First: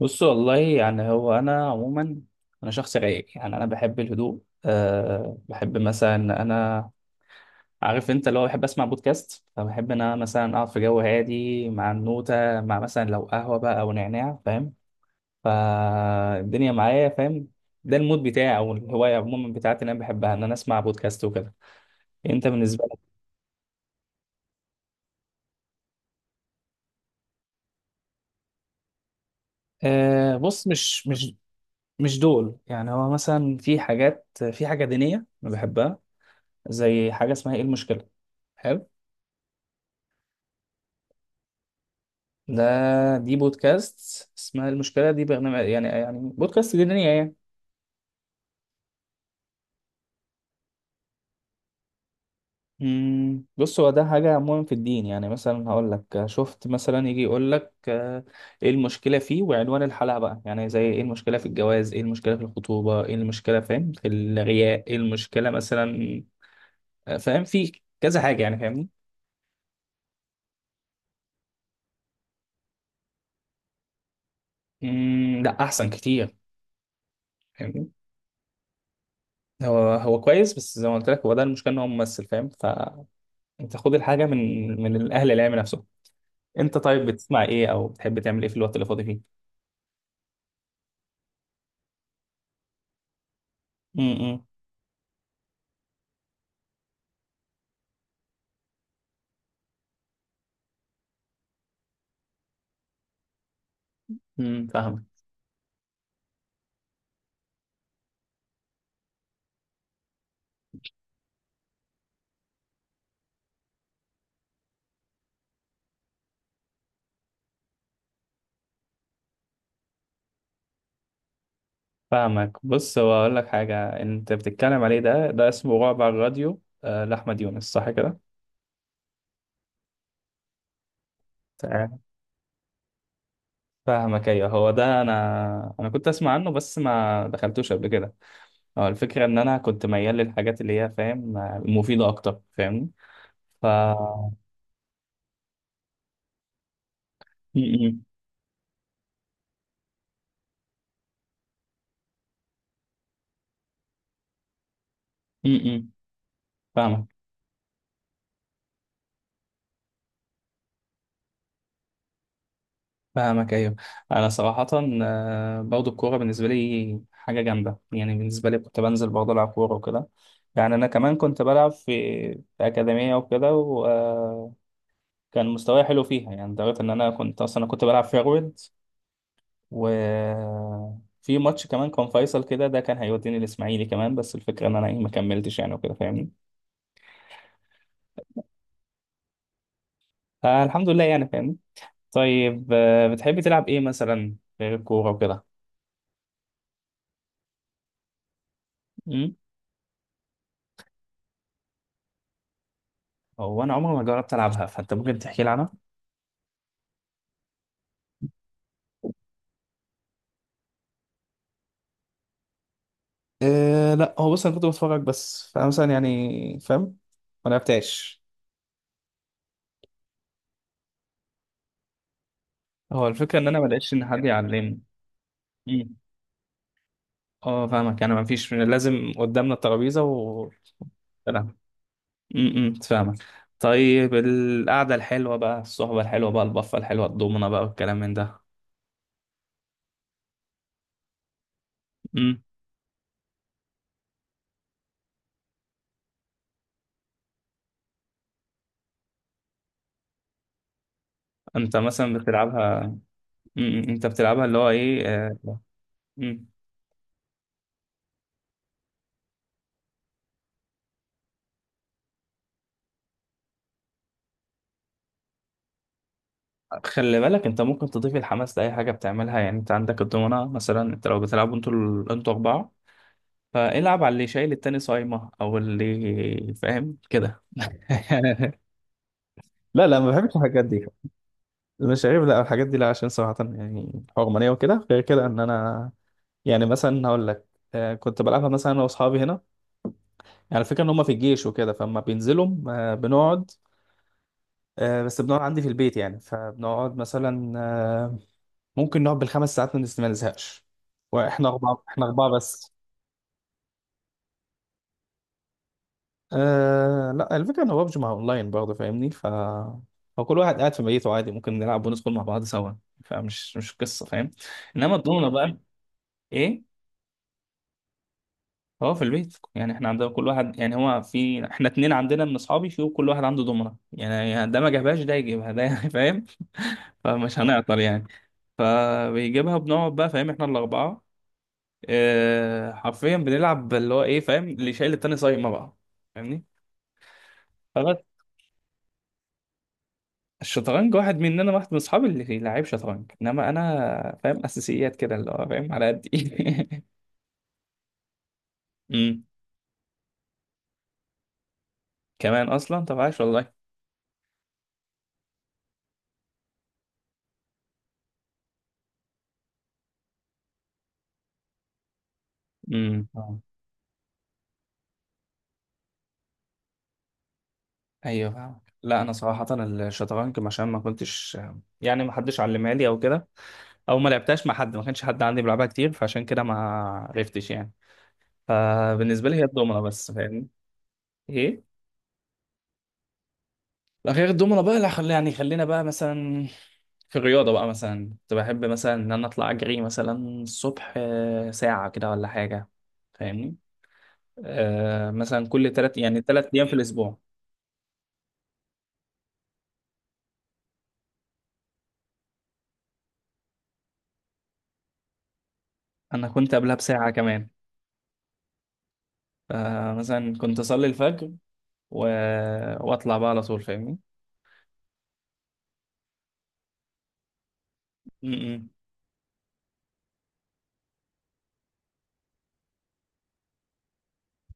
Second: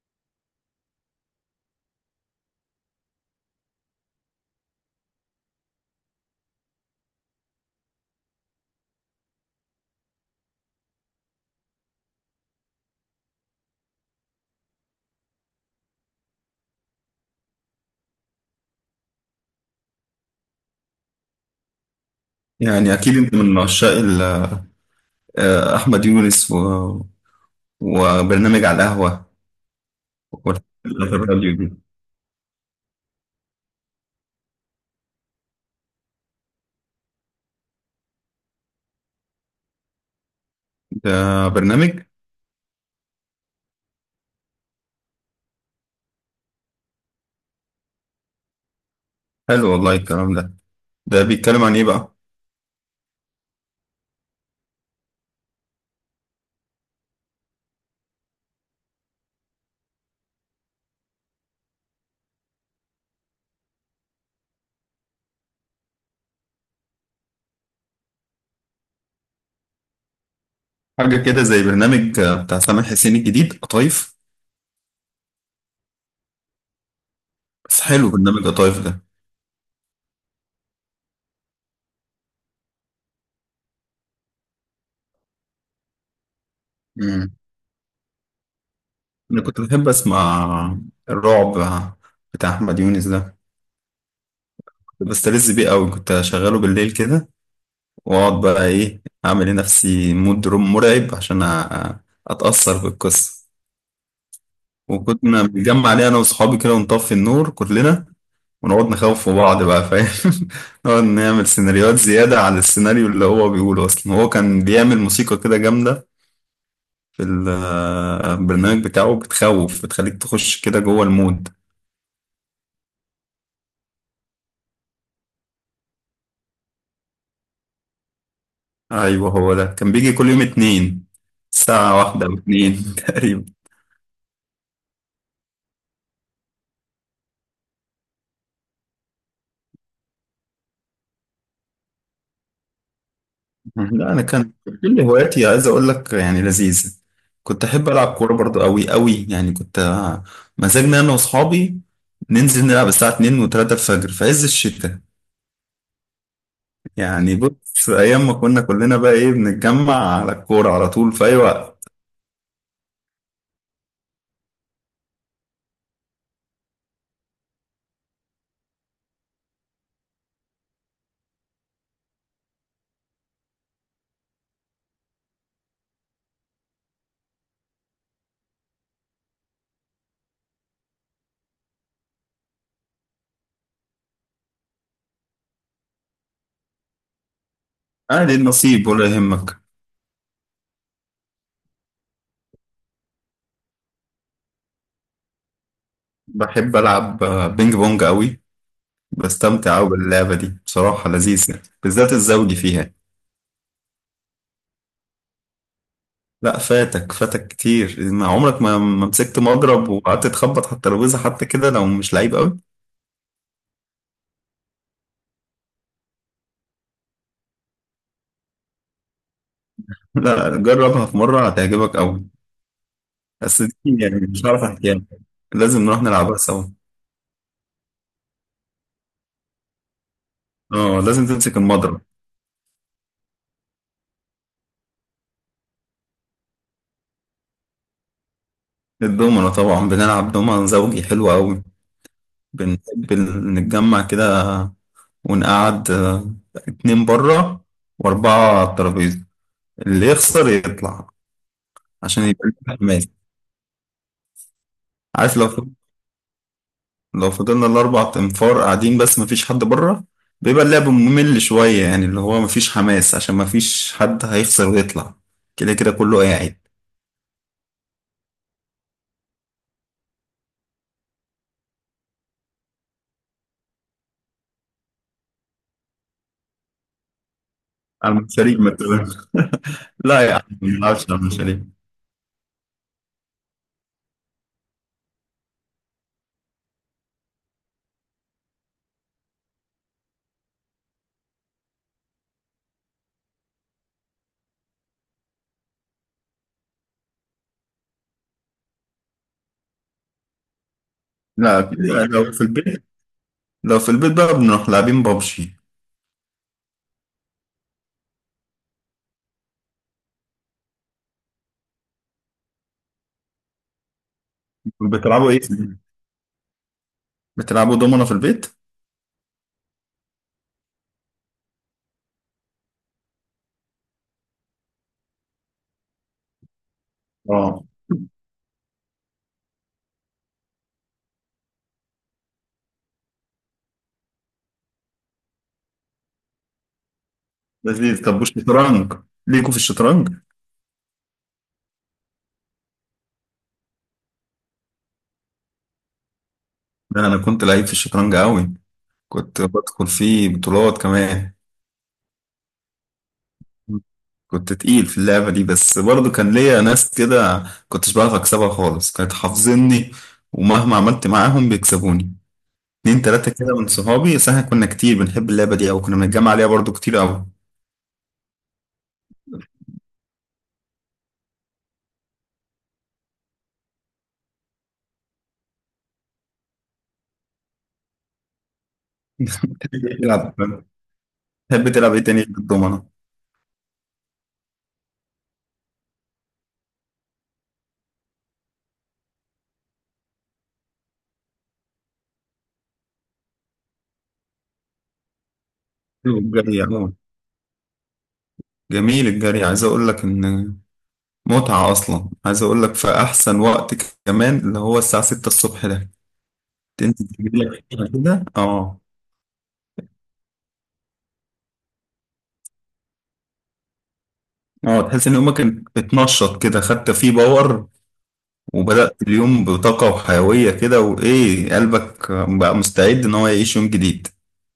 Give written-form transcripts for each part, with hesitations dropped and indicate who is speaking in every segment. Speaker 1: بص، والله يعني هو انا عموما، انا شخص رايق. يعني انا بحب الهدوء. بحب مثلا إن انا عارف انت اللي هو بحب اسمع بودكاست. فبحب ان انا مثلا اقعد في جو هادي مع النوتة، مع مثلا لو قهوة بقى او نعناع، فاهم؟ فالدنيا معايا، فاهم؟ ده المود بتاعي او الهواية عموما بتاعتي اللي انا بحبها، ان انا اسمع بودكاست وكده. انت بالنسبة
Speaker 2: يعني
Speaker 1: لك؟
Speaker 2: أكيد أنت من عشاق أحمد يونس وبرنامج على القهوة
Speaker 1: آه
Speaker 2: والحلقات
Speaker 1: بص، مش مش
Speaker 2: الراديو دي.
Speaker 1: مش دول. يعني هو مثلا في حاجات، في حاجة دينية أنا بحبها، زي حاجة اسمها إيه المشكلة. حلو.
Speaker 2: ده برنامج
Speaker 1: ده دي بودكاست اسمها المشكلة، دي برنامج يعني، يعني بودكاست دينية يعني.
Speaker 2: حلو، والله الكلام ده. ده بيتكلم عن إيه بقى؟
Speaker 1: بص، هو ده حاجة عموما في الدين. يعني مثلا هقول لك، شفت مثلا يجي يقول لك، ايه المشكلة فيه، وعنوان الحلقة بقى يعني زي ايه المشكلة في الجواز، ايه المشكلة في الخطوبة، ايه المشكلة فاهم في الغياء، ايه المشكلة مثلا. فاهم في كذا حاجة يعني، فاهمني؟
Speaker 2: حاجة كده زي برنامج بتاع سامح حسين الجديد، قطايف.
Speaker 1: لا، أحسن كتير،
Speaker 2: بس
Speaker 1: فاهمني؟
Speaker 2: حلو برنامج قطايف ده.
Speaker 1: هو هو كويس، بس زي ما قلت لك، هو ده المشكلة ان هو ممثل، فاهم؟ فانت خد الحاجة من الأهل العلم نفسه. انت طيب
Speaker 2: مم.
Speaker 1: بتسمع ايه او بتحب تعمل ايه في الوقت اللي فاضي فيه؟
Speaker 2: أنا كنت بحب أسمع الرعب بتاع أحمد يونس ده.
Speaker 1: امم.
Speaker 2: كنت بستلذ بيه أوي، كنت أشغله بالليل كده وأقعد بقى إيه، أعمل لنفسي مود روم مرعب عشان أتأثر بالقصة.
Speaker 1: فاهمك.
Speaker 2: وكنا بنتجمع عليه انا واصحابي كده ونطفي النور كلنا ونقعد نخوف في بعض بقى، فاهم؟ نقعد نعمل سيناريوهات زيادة على السيناريو اللي هو بيقوله اصلا. هو كان بيعمل موسيقى كده جامدة في البرنامج بتاعه، بتخوف، بتخليك تخش كده جوه المود.
Speaker 1: فاهمك بص، هو اقول لك حاجه، انت بتتكلم عليه ده، اسمه رعب على الراديو، لاحمد يونس، صح كده؟
Speaker 2: ايوه، هو ده كان بيجي كل يوم اتنين ساعة
Speaker 1: تمام.
Speaker 2: واحدة او اتنين تقريبا.
Speaker 1: فاهمك ايوه هو ده. انا كنت اسمع عنه، بس ما دخلتوش قبل كده. هو الفكره ان انا كنت ميال للحاجات اللي هي فاهم مفيده اكتر، فاهمني؟ ف...
Speaker 2: لا، انا كان كل هواياتي، عايز اقول لك يعني لذيذه. كنت احب
Speaker 1: امم.
Speaker 2: العب كوره برضو، قوي قوي يعني، كنت مزاجنا انا واصحابي ننزل نلعب الساعه 2 و3 الفجر في عز الشتاء.
Speaker 1: امم فاهمك.
Speaker 2: يعني بص، ايام ما كنا كلنا بقى ايه، بنتجمع على الكوره على طول في اي وقت.
Speaker 1: فاهمك ايوه. انا صراحه، برضو الكوره بالنسبه لي حاجه جامده. يعني بالنسبه لي كنت بنزل برضه العب كوره وكده. يعني انا كمان كنت بلعب في اكاديميه وكده، وكان مستواي حلو فيها. يعني لدرجه ان انا كنت اصلا، كنت بلعب فيرويد، وفي ماتش كمان كان فيصل كده، ده كان هيوديني الاسماعيلي كمان. بس الفكره ان انا ايه ما كملتش يعني وكده، فاهمني؟
Speaker 2: اهل النصيب ولا يهمك.
Speaker 1: فالحمد لله يعني، فاهمني؟ طيب، بتحبي تلعب ايه مثلا غير الكوره وكده؟
Speaker 2: بحب العب بينج بونج قوي،
Speaker 1: أمم؟
Speaker 2: بستمتع قوي باللعبه دي، بصراحه لذيذه، بالذات الزوجي فيها.
Speaker 1: هو انا عمري ما جربت العبها. فانت ممكن تحكي لي عنها.
Speaker 2: لا، فاتك فاتك كتير إن عمرك ما مسكت مضرب وقعدت تخبط على الترابيزه حتى كده، لو مش لعيب قوي.
Speaker 1: إيه، لا هو بص انا كنت بتفرج بس، فانا مثلا يعني فاهم، ما لعبتهاش.
Speaker 2: لا، جربها في مره هتعجبك قوي.
Speaker 1: هو الفكره ان انا
Speaker 2: بس
Speaker 1: ما
Speaker 2: دي
Speaker 1: لقيتش ان حد
Speaker 2: يعني مش هعرف
Speaker 1: يعلمني.
Speaker 2: احكيها لك. لازم
Speaker 1: مم.
Speaker 2: نروح نلعبها سوا.
Speaker 1: اه فاهمك. يعني ما فيش، لازم قدامنا الترابيزه و...
Speaker 2: اه، لازم
Speaker 1: سلام.
Speaker 2: تمسك المضرب.
Speaker 1: فاهمك. طيب القعده الحلوه بقى، الصحبه الحلوه بقى، البفه الحلوه، الضمنه بقى والكلام من ده.
Speaker 2: الدومنة طبعا، بنلعب دومنة زوجي حلو قوي.
Speaker 1: امم.
Speaker 2: بنحب نتجمع كده ونقعد اتنين بره واربعة على الترابيزة، اللي يخسر يطلع
Speaker 1: انت مثلا
Speaker 2: عشان يبقى لنا
Speaker 1: بتلعبها؟
Speaker 2: حماس.
Speaker 1: امم، انت بتلعبها، اللي هو ايه
Speaker 2: عارف لو في
Speaker 1: مم.
Speaker 2: لو فضلنا الأربع أنفار قاعدين بس مفيش حد بره، بيبقى اللعب ممل شوية، يعني اللي هو مفيش حماس عشان مفيش حد هيخسر ويطلع، كده كده كله قاعد.
Speaker 1: خلي بالك، انت ممكن تضيف الحماس لاي حاجه بتعملها. يعني انت عندك الضمنه مثلا، انت لو بتلعبوا انتوا انتوا اربعه، فالعب على اللي شايل التاني صايمة، او اللي فاهم كده.
Speaker 2: على المشاريب ما تبقاش.
Speaker 1: لا لا، ما
Speaker 2: لا يا
Speaker 1: بحبش
Speaker 2: عم، ما
Speaker 1: الحاجات دي.
Speaker 2: بنلعبش على المشاريب.
Speaker 1: المشاريب لا، الحاجات دي لا، عشان صراحة يعني حرمانية وكده. غير كده ان انا، يعني مثلا هقول لك، كنت بلعبها مثلا انا واصحابي هنا. يعني الفكرة ان هم في الجيش وكده، فلما بينزلوا بنقعد، بس بنقعد عندي في البيت يعني. فبنقعد مثلا ممكن نقعد بالخمس ساعات ما ما نزهقش، واحنا
Speaker 2: لا
Speaker 1: اربعة. احنا
Speaker 2: كده،
Speaker 1: اربعة
Speaker 2: لو في
Speaker 1: بس.
Speaker 2: البيت لو في البيت بقى بنروح لاعبين بابجي.
Speaker 1: آه لا، الفكرة ان بابجي مع اونلاين برضه، فاهمني؟ ف... هو كل واحد قاعد في بيته عادي، ممكن نلعب وندخل مع بعض سوا. فمش مش قصة، فاهم؟ انما الضمنة
Speaker 2: بتلعبوا ايه؟
Speaker 1: بقى. ايه.
Speaker 2: بتلعبوا دومنا في البيت؟
Speaker 1: هو في البيت يعني احنا عندنا كل واحد، يعني هو في احنا اتنين عندنا من اصحابي، في كل واحد عنده ضمنة يعني. ده ما جابهاش، ده يجيبها ده فاهم؟ فمش
Speaker 2: اه،
Speaker 1: هنعطل يعني. فبيجيبها، بنقعد بقى فاهم، احنا الاربعة. آه حرفيا بنلعب اللي هو ايه فاهم، اللي شايل التاني صايمة بقى، فاهمني؟
Speaker 2: لذيذ. طب والشطرنج، ليكوا في الشطرنج؟
Speaker 1: الشطرنج، واحد مننا، واحد من اصحابي اللي لعيب شطرنج، انما انا فاهم اساسيات كده اللي هو فاهم على قد ايه.
Speaker 2: لا، أنا كنت لعيب في الشطرنج أوي،
Speaker 1: امم.
Speaker 2: كنت بدخل فيه بطولات كمان.
Speaker 1: كمان اصلا؟ طب عاش والله.
Speaker 2: كنت تقيل في اللعبة دي، بس برضو كان ليا ناس كده كنتش بعرف أكسبها خالص، كانت حافظني ومهما عملت معاهم بيكسبوني. اتنين تلاتة
Speaker 1: آه.
Speaker 2: كده من صحابي، بس احنا كنا كتير بنحب اللعبة دي أو كنا بنتجمع عليها برضو كتير أوي.
Speaker 1: ايوه فاهم. لا انا صراحه الشطرنج، عشان ما كنتش، يعني ما حدش علمها لي او كده، او ما لعبتهاش مع حد، ما كانش حد عندي بيلعبها كتير، فعشان كده ما عرفتش يعني. فبالنسبه لي هي
Speaker 2: بتحب
Speaker 1: الدومنه بس،
Speaker 2: تلعب
Speaker 1: فاهمني؟
Speaker 2: بتحب
Speaker 1: ايه.
Speaker 2: تلعب إيه تاني غير الضمنة؟
Speaker 1: لا غير الدومنة بقى، لا خلي يعني، خلينا بقى مثلا في الرياضة بقى، مثلا كنت بحب مثلا إن أنا أطلع أجري مثلا الصبح، ساعة كده ولا حاجة، فاهمني؟ آه مثلا كل تلات يعني تلات
Speaker 2: الجري
Speaker 1: أيام في
Speaker 2: عموما
Speaker 1: الأسبوع.
Speaker 2: جميل. الجري عايز أقول لك إن متعة أصلا، عايز أقول لك في أحسن وقت كمان، اللي هو الساعة 6 الصبح ده،
Speaker 1: أنا كنت قبلها
Speaker 2: تنزل
Speaker 1: بساعة
Speaker 2: تجيب
Speaker 1: كمان.
Speaker 2: لك كده. اه،
Speaker 1: فمثلا كنت أصلي الفجر و... وأطلع بقى على طول، فاهمني؟
Speaker 2: اه تحس ان يومك بتنشط كده، خدت فيه باور
Speaker 1: م- م.
Speaker 2: وبدأت اليوم بطاقة وحيوية كده، وايه، قلبك بقى مستعد ان هو يعيش يوم جديد.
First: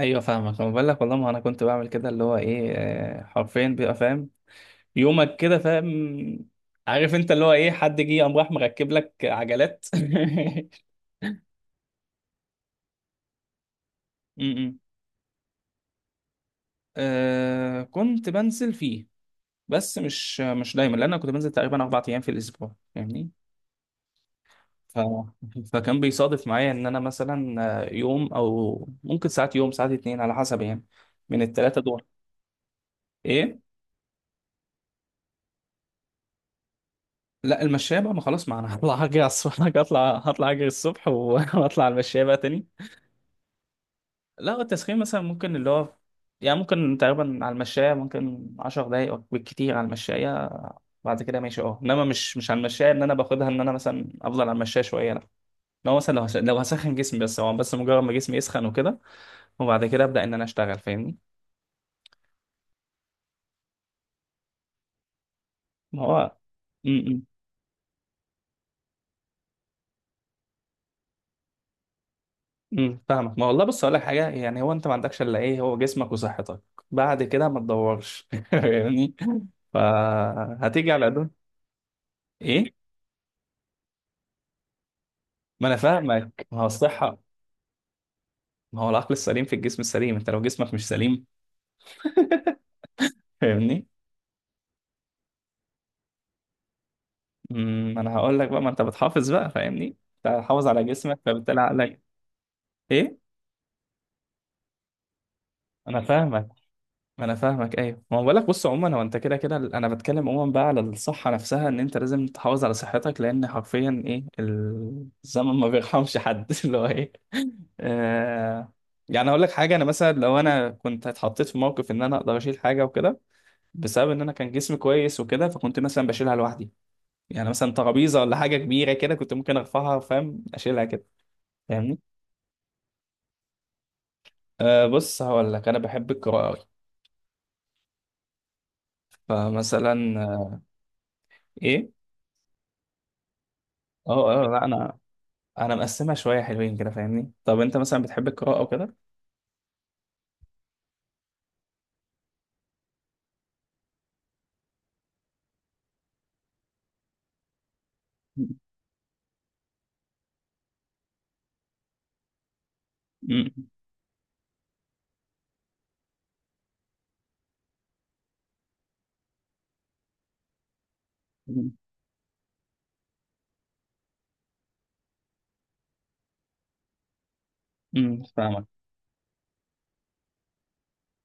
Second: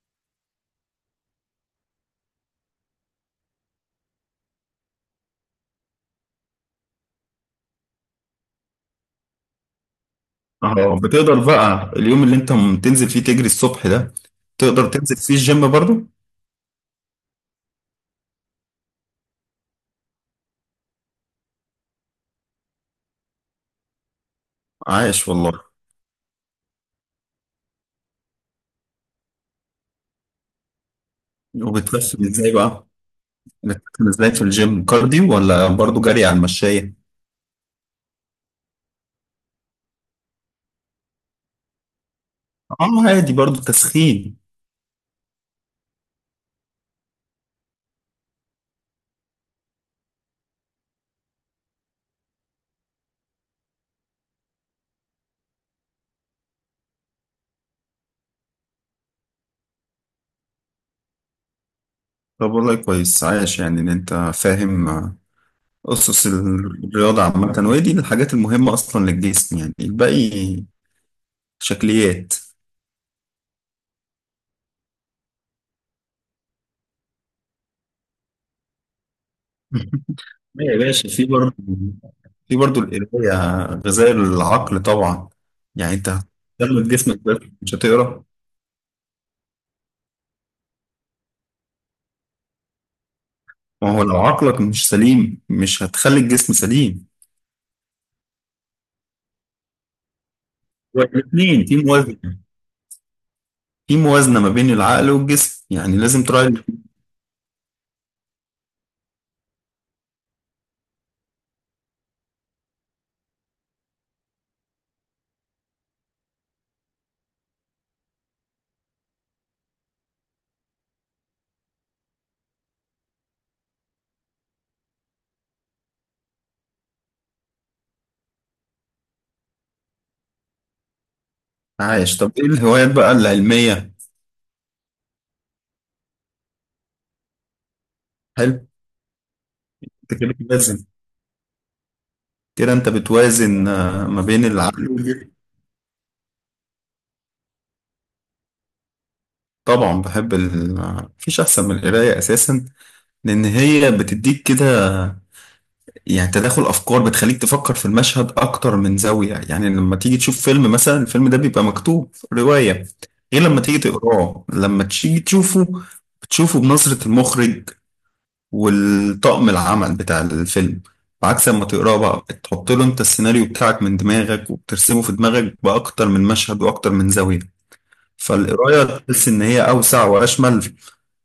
Speaker 1: أيوه فاهمك. أنا بقول لك والله، ما أنا كنت بعمل كده اللي هو إيه، حرفيا بيبقى فاهم يومك كده فاهم. عارف أنت اللي هو إيه، حد جه قام راح مركب لك عجلات.
Speaker 2: اه، بتقدر بقى اليوم اللي انت تنزل فيه تجري الصبح ده،
Speaker 1: امم.
Speaker 2: تقدر تنزل فيه الجيم برضو؟
Speaker 1: آه كنت بنزل فيه، بس مش دايما، لان انا كنت بنزل تقريبا اربع ايام في الاسبوع، فاهمني؟ ف...
Speaker 2: عايش والله.
Speaker 1: فكان بيصادف معايا ان انا مثلا، يوم او ممكن ساعات، يوم ساعات اتنين على حسب يعني، من التلاتة دول.
Speaker 2: وبتخسر ازاي بقى،
Speaker 1: ايه.
Speaker 2: بتخسر ازاي في الجيم، كارديو ولا برضو جري على المشاية؟
Speaker 1: لا المشاية بقى، ما خلاص، ما انا هطلع هجري على الصبح، هطلع اجري الصبح و- واطلع على المشاية بقى تاني.
Speaker 2: اه، عادي برضو تسخين.
Speaker 1: لا هو التسخين مثلا ممكن اللي هو يعني، ممكن تقريبا على المشاية ممكن عشر دقايق أو بالكتير على المشاية، بعد كده ماشي اه. انما مش على المشاية ان انا باخدها، ان انا مثلا افضل على المشاية شوية لا. لو مثلا لو لو هسخن جسمي بس، هو بس مجرد ما جسمي يسخن وكده، وبعد كده ابدا ان انا اشتغل، فاهمني؟
Speaker 2: طب والله كويس، عايش يعني ان انت فاهم
Speaker 1: ما
Speaker 2: أسس
Speaker 1: هو.
Speaker 2: الرياضة
Speaker 1: امم.
Speaker 2: عامة، وهي دي الحاجات المهمة أصلا للجسم، يعني الباقي شكليات.
Speaker 1: فاهمك. ما والله بص، اقول لك حاجة، يعني هو انت ما عندكش الا ايه، هو جسمك وصحتك. بعد كده ما تدورش يعني.
Speaker 2: يا
Speaker 1: فهتيجي على
Speaker 2: باشا، في
Speaker 1: قدك.
Speaker 2: برضه، في
Speaker 1: ايه.
Speaker 2: برضه القراية غذاء العقل طبعا.
Speaker 1: ما انا
Speaker 2: يعني أنت
Speaker 1: فاهمك. ما هو
Speaker 2: هتهتم بجسمك
Speaker 1: الصحة،
Speaker 2: بس مش هتقرا؟
Speaker 1: ما هو العقل السليم في الجسم السليم. انت لو جسمك مش سليم، فاهمني؟
Speaker 2: ما هو لو عقلك مش سليم مش هتخلي الجسم سليم.
Speaker 1: امم. انا هقول لك بقى، ما انت بتحافظ بقى فاهمني، انت حافظ على جسمك فبالتالي
Speaker 2: والاثنين في
Speaker 1: عقلك.
Speaker 2: موازنة
Speaker 1: ايه.
Speaker 2: في موازنة ما بين العقل والجسم، يعني
Speaker 1: انا
Speaker 2: لازم تراعي
Speaker 1: فاهمك.
Speaker 2: الاتنين.
Speaker 1: ما انا فاهمك، ايوه ما هو بقول لك، بص عموما هو انت كده كده. انا بتكلم عموما بقى على الصحه نفسها، ان انت لازم تحافظ على صحتك لان حرفيا ايه الزمن ما بيرحمش حد اللي هو ايه. آه يعني اقول لك حاجه، انا مثلا لو انا كنت اتحطيت في موقف ان انا اقدر اشيل حاجه وكده، بسبب ان انا كان جسمي كويس وكده، فكنت مثلا بشيلها لوحدي. يعني مثلا ترابيزه ولا حاجه كبيره كده كنت ممكن ارفعها فاهم، اشيلها كده، فاهمني؟
Speaker 2: عايش. طب إيه الهوايات بقى العلمية؟
Speaker 1: أه بص، هقول لك انا بحب القراءه أوي.
Speaker 2: حلو.
Speaker 1: فمثلا،
Speaker 2: أنت كده بتوازن
Speaker 1: ايه.
Speaker 2: كده أنت بتوازن ما
Speaker 1: اه
Speaker 2: بين
Speaker 1: اه لا،
Speaker 2: العقل
Speaker 1: انا
Speaker 2: والجسم.
Speaker 1: انا مقسمها شويه حلوين كده، فاهمني؟ طب انت مثلا بتحب القراءه وكده؟
Speaker 2: طبعا بحب مفيش أحسن من القراية أساسا. لأن هي بتديك كده يعني تداخل أفكار، بتخليك تفكر في المشهد أكتر من زاوية. يعني لما تيجي تشوف فيلم مثلا، الفيلم ده بيبقى مكتوب رواية. غير
Speaker 1: امم.
Speaker 2: لما تيجي تقراه، لما تيجي تشوفه، بتشوفه بنظرة المخرج والطاقم العمل بتاع الفيلم. عكس لما تقراه بقى، بتحط له أنت السيناريو بتاعك من دماغك وبترسمه في دماغك بأكتر من مشهد وأكتر من زاوية.
Speaker 1: فاهمك.
Speaker 2: فالقراية تحس إن هي أوسع وأشمل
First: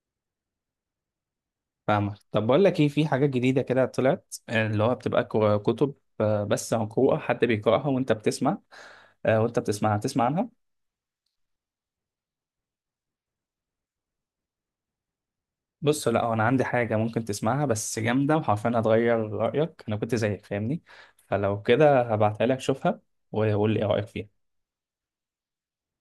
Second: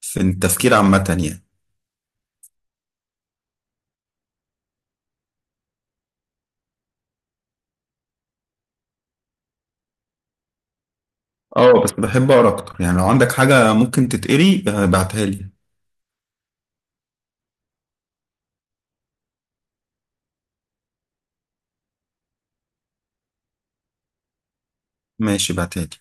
Speaker 2: في التفكير عامة، يعني.
Speaker 1: فاهمك. طب بقول لك ايه، في حاجات جديده كده طلعت، اللي هو بتبقى كتب، بس عن قراءه حد بيقراها وانت بتسمع، وانت بتسمعها، تسمع عنها.
Speaker 2: اه، بس بحب اقرا اكتر، يعني لو عندك حاجة ممكن تتقري بعتها لي.
Speaker 1: بص لا، هو انا عندي حاجه ممكن تسمعها بس جامده، وحرفيا هتغير رايك، انا كنت زيك، فاهمني؟ فلو كده هبعتها لك، شوفها وقول لي ايه رايك فيها.
Speaker 2: ماشي، بعتها لي